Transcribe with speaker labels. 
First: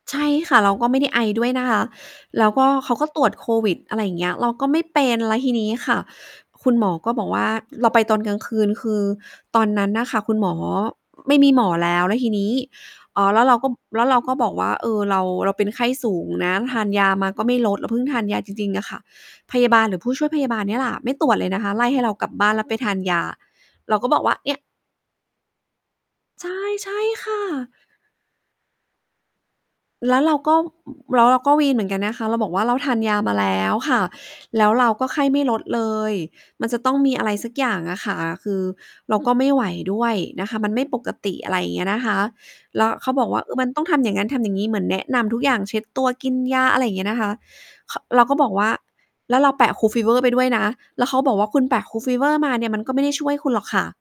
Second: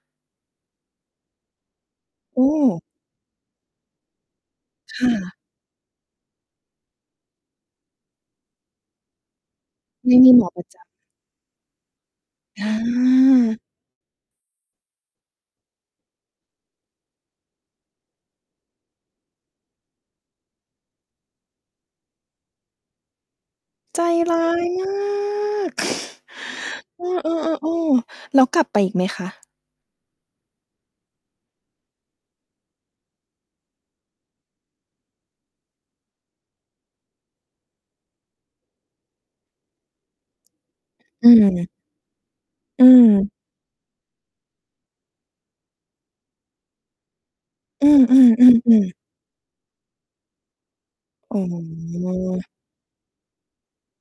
Speaker 1: ใช่ค่ะ เราก็ไม่ได้ไอด้วยนะคะ
Speaker 2: อื
Speaker 1: แล้วก็
Speaker 2: ม
Speaker 1: เขาก็ตรวจโควิด อะไรอย่างเงี้ย เราก็ไม่
Speaker 2: ค
Speaker 1: เป
Speaker 2: ่
Speaker 1: ็น แ
Speaker 2: ะ
Speaker 1: ล้วทีนี้ค่ะ คุณหมอก็บอกว่า เราไปตอนกลางคืน คือตอนนั้นน่
Speaker 2: ไ
Speaker 1: ะ
Speaker 2: ม
Speaker 1: ค
Speaker 2: ่
Speaker 1: ่ะ
Speaker 2: มี
Speaker 1: คุณ
Speaker 2: หม
Speaker 1: ห
Speaker 2: อ
Speaker 1: มอ
Speaker 2: ประจำ
Speaker 1: ไม่มีหมอแล้ว แล้วทีนี้
Speaker 2: อ
Speaker 1: อ๋อ แล้วเร
Speaker 2: า
Speaker 1: าก็ แล้วเราก็บอกว่า เออ เรา เราเป็นไข้สูงนะ ทานยามาก็ไม่ลด เราเพิ่งทานยาจริง ๆ อะค่ะ พยาบาลหรือผู้ช่วยพยาบาลเนี่ยแหละ ไม่ตรวจเลยนะคะ ไล่ให้เรากลับบ้านแล้วไปทานยา เรา
Speaker 2: ใจ
Speaker 1: ก็บอกว่
Speaker 2: ร
Speaker 1: า
Speaker 2: ้า
Speaker 1: เนี่ย
Speaker 2: ย มาก
Speaker 1: ใช่ ใช่
Speaker 2: เอ
Speaker 1: ค่
Speaker 2: อ
Speaker 1: ะ
Speaker 2: ๆ ๆ ๆ แล้วกลับไปอีกไหมคะ?
Speaker 1: แล้วเราก็ แล้วเราก็วีนเหมือนกันนะคะ เราบอกว่า เราทานยามาแล้วค่ะ แล้วเราก็ไข้ไม่ลดเลย มันจะต้องมีอะไรสักอย่างอะค่ะ คือเราก็ไม่ไหวด้วยนะคะ มันไม่ปก
Speaker 2: อ
Speaker 1: ต
Speaker 2: ื
Speaker 1: ิ อะไรอย
Speaker 2: ม
Speaker 1: ่างเงี้ยนะคะ แ
Speaker 2: อ
Speaker 1: ล
Speaker 2: ื
Speaker 1: ้วเข
Speaker 2: ม
Speaker 1: าบอกว่า มันต้องทำอย่างนั้นทำอย่างงี้ เหมือนแนะนำทุกอย่าง เช็ดตัว กินยา อะไรอย่างเงี้ยนะคะ
Speaker 2: อื
Speaker 1: ข เราก็บอก
Speaker 2: อ
Speaker 1: ว่า
Speaker 2: ๆ ๆ ๆ
Speaker 1: แล้วเราแปะ kool fever ไปด้วยนะ แล้วเขาบ
Speaker 2: โ
Speaker 1: อ
Speaker 2: อ
Speaker 1: ก
Speaker 2: ้
Speaker 1: ว่า
Speaker 2: โ
Speaker 1: คุณแปะ kool fever
Speaker 2: ฮ
Speaker 1: มาเนี่ย มันก็ไม่ได้ช่วยคุณหรอกค่ะ